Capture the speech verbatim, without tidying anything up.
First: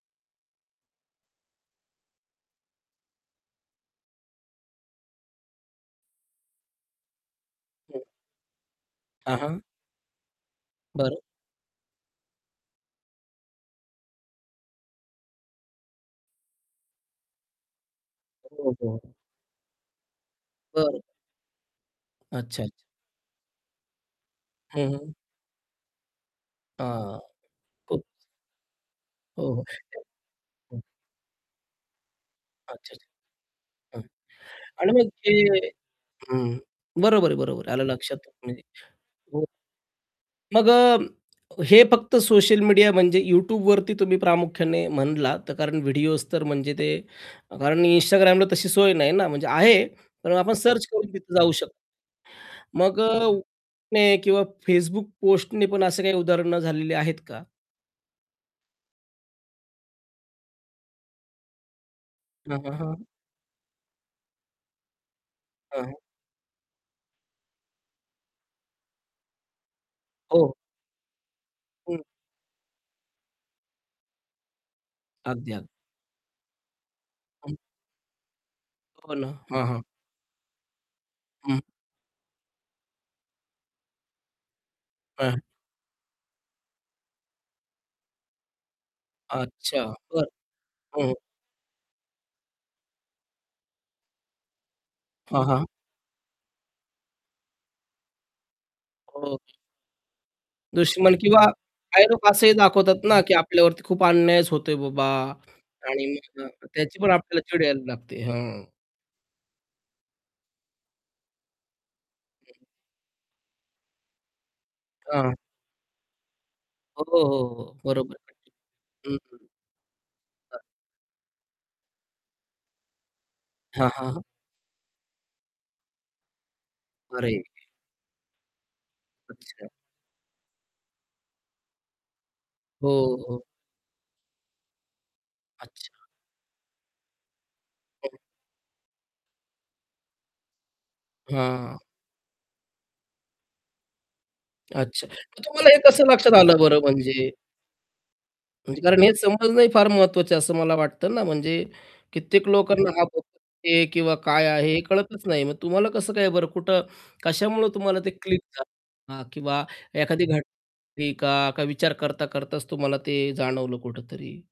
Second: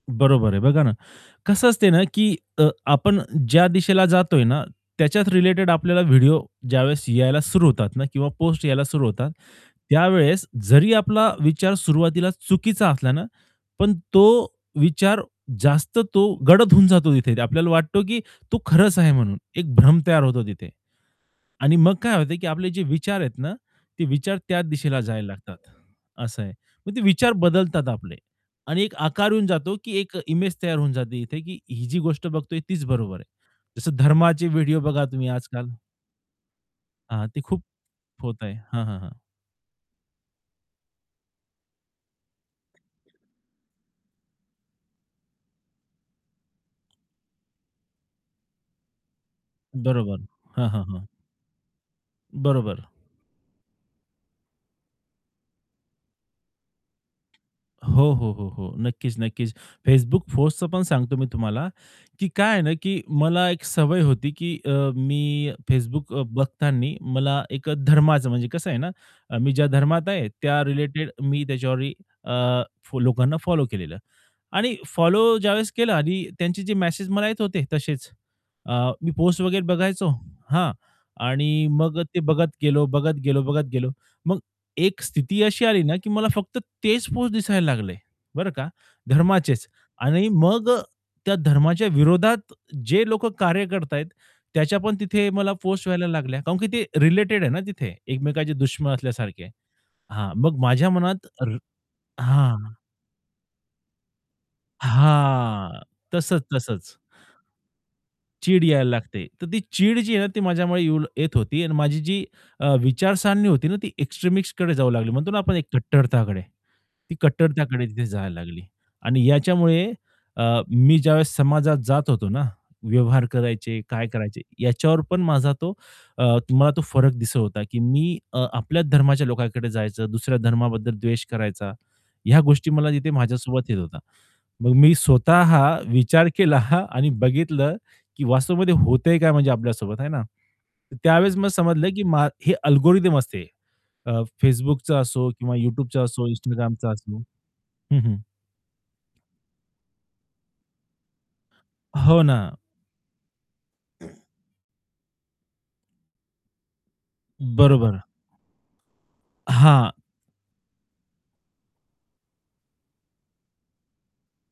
बरोबर आहे बघा ना, कसं असते ना की अ, आपण ज्या दिशेला जातोय ना, त्याच्याच रिलेटेड आपल्याला व्हिडिओ ज्यावेळेस यायला सुरू होतात हं. ना. किंवा पोस्ट यायला सुरु होतात. हां, हां. त्यावेळेस जरी बरं. आपला विचार सुरुवातीला चुकीचा असला ना, पण तो विचार जास्त तो गडद होऊन जातो तिथे आपल्याला वाटतो की तो हो, खरंच आहे हो. म्हणून एक भ्रम तयार होतो तिथे. बरं. आणि मग काय होत की आपले अच्छा-अच्छा. जे विचार आहेत ना, ते विचार त्या हं, दिशेला हं. जायला लागतात. असं आहे. मग ते हां. विचार बदलतात प आपले आणि एक आकार येऊन हो, जातो की एक इमेज तयार हो. होऊन जाते इथे की ही जी गोष्ट बघतोय तीच अच्छा-अच्छा. बरोबर आहे. जसं हां. धर्माचे व्हिडिओ आणि बघा मग तुम्ही ते आज-काल. हं, हां, बरोबर आहे, ते खूप बरोबर आहे आलं लक्षात. होत आहे. म्हणजे हां, हां, हां. हं. मग अ, हे फक्त सोशल मीडिया म्हणजे YouTubeवरती तुम्ही प्रामुख्याने म्हणलात, तर कारण व्हिडिओज तर म्हणजे ते कारण Instagramला तशी सोय नाही ना, म्हणजे आहे. बरोबर, पण आपण हां, हां, सर्च हां. करून तिथे जाऊ शकतो. बरोबर. मग अ, [unintelligible] किंवा Facebook पोस्टने पण असे काही उदाहरण झालेली आहेत का? हो, हो, हो, हो. नक्कीच, नक्कीच. Facebook पोस्टच पण सांगतो मी तुम्हाला की काय हां, आहे ना, हां, की हां. मला एक सवय होती की अ, मी हां. Facebook अ, बघताना मला एक अ, धर्माचं म्हणजे कसं आहे ना, मी ज्या धर्मात आहे हो. त्या रिलेटेड मी त्याच्यावर हं. अ, फो लोकांना फॉलो केलेलं. आणि फॉलो अगदी, अगदी. ज्यावेळेस केला आणि त्यांचे जे मेसेज मला येत हं. होते तसेच, अ, मी हो ना. पोस्ट वगैरे हां, हां. बघायचो हां, हं. आणि मग ते बघत गेलो, बघत गेलो बघत गेलो. मग एक हां. स्थिती अशी आली ना की मला फक्त तेच पोस्ट दिसायला लागले बरं का धर्माचेच अच्छा. बरं. आणि मग अ, हं. त्या धर्माच्या विरोधात जे लोक कार्य करताहेत त्याच्या पण तिथे हां, मला हां. पोस्ट व्हायला लागल्या. काऊन की ते रिलेटेड आहे ना तिथे एकमेकांचे दुश्मन हो. असल्यासारखे आहे. [unintelligible] हां, मग माझ्या दुष्मन मनात किंवा रा काही लोकं असंही हां. दाखवतात ना, की आपल्यावरती खूप अन्यायच होतोय बाबा हां, आणि तसंच, मग तसंच. त्याची पण आपल्याला चिड यायला लागते. हां. चीड यायला लागते. तर ती चीड जी आहे ना, ती माझ्यामुळे येऊ येत होती आणि माझी जी [unintelligible] अ, विचारसरणी होती ना, ती एक्सट्रीमिस्टकडे जाऊ लागली म्हणतो हां. ना, आपण एक कट्टरताकडे हो, ती हो, हो. कट्टरताकडे तिथे बरोबर जायला [unintelligible] लागली. आणि हं. याच्यामुळे अ, हां. मी ज्यावेळेस समाजात जात होतो ना व्यवहार करायचे, हां, हां, काय हां. करायचे याच्यावर पण माझा तो अ, मला तो फरक अरे! दिसत होता की मी अ, आपल्या धर्माच्या अच्छा. लोकांकडे जायचं, दुसऱ्या धर्माबद्दल द्वेष करायचा, ह्या गोष्टी मला हो, तिथे हो. माझ्यासोबत येत होत्या. मग मी स्वतः अच्छा. विचार केला आणि बघितलं हं. की वास्तवामध्ये होतंय काय म्हणजे आपल्यासोबत है ना. त्यावेळेस मग हां. समजलं की मा हे अल्गोरिदम असते. अ, Facebookचं अच्छा. असो मग किंवा तुम्हाला हे YouTubeच कसं असो, लक्षात आलं बरं Instagramचा असो. म्हणजे हं, हं. म्हणजे कारण हे समजणं फार महत्त्वाचं आहे, असं मला वाटतं ना, म्हणजे हो ना. कित्येक लोकांना हां, हे किंवा काय आहे हे कळतच नाही मग तुम्हाला कसं काय बरं कुठं, कशामुळं तुम्हाला बरोबर. ते क्लिक झालं. हां. किंवा हां. एखादी घटना का विचार करता करताच तुम्हाला ते जाणवलं कुठेतरी.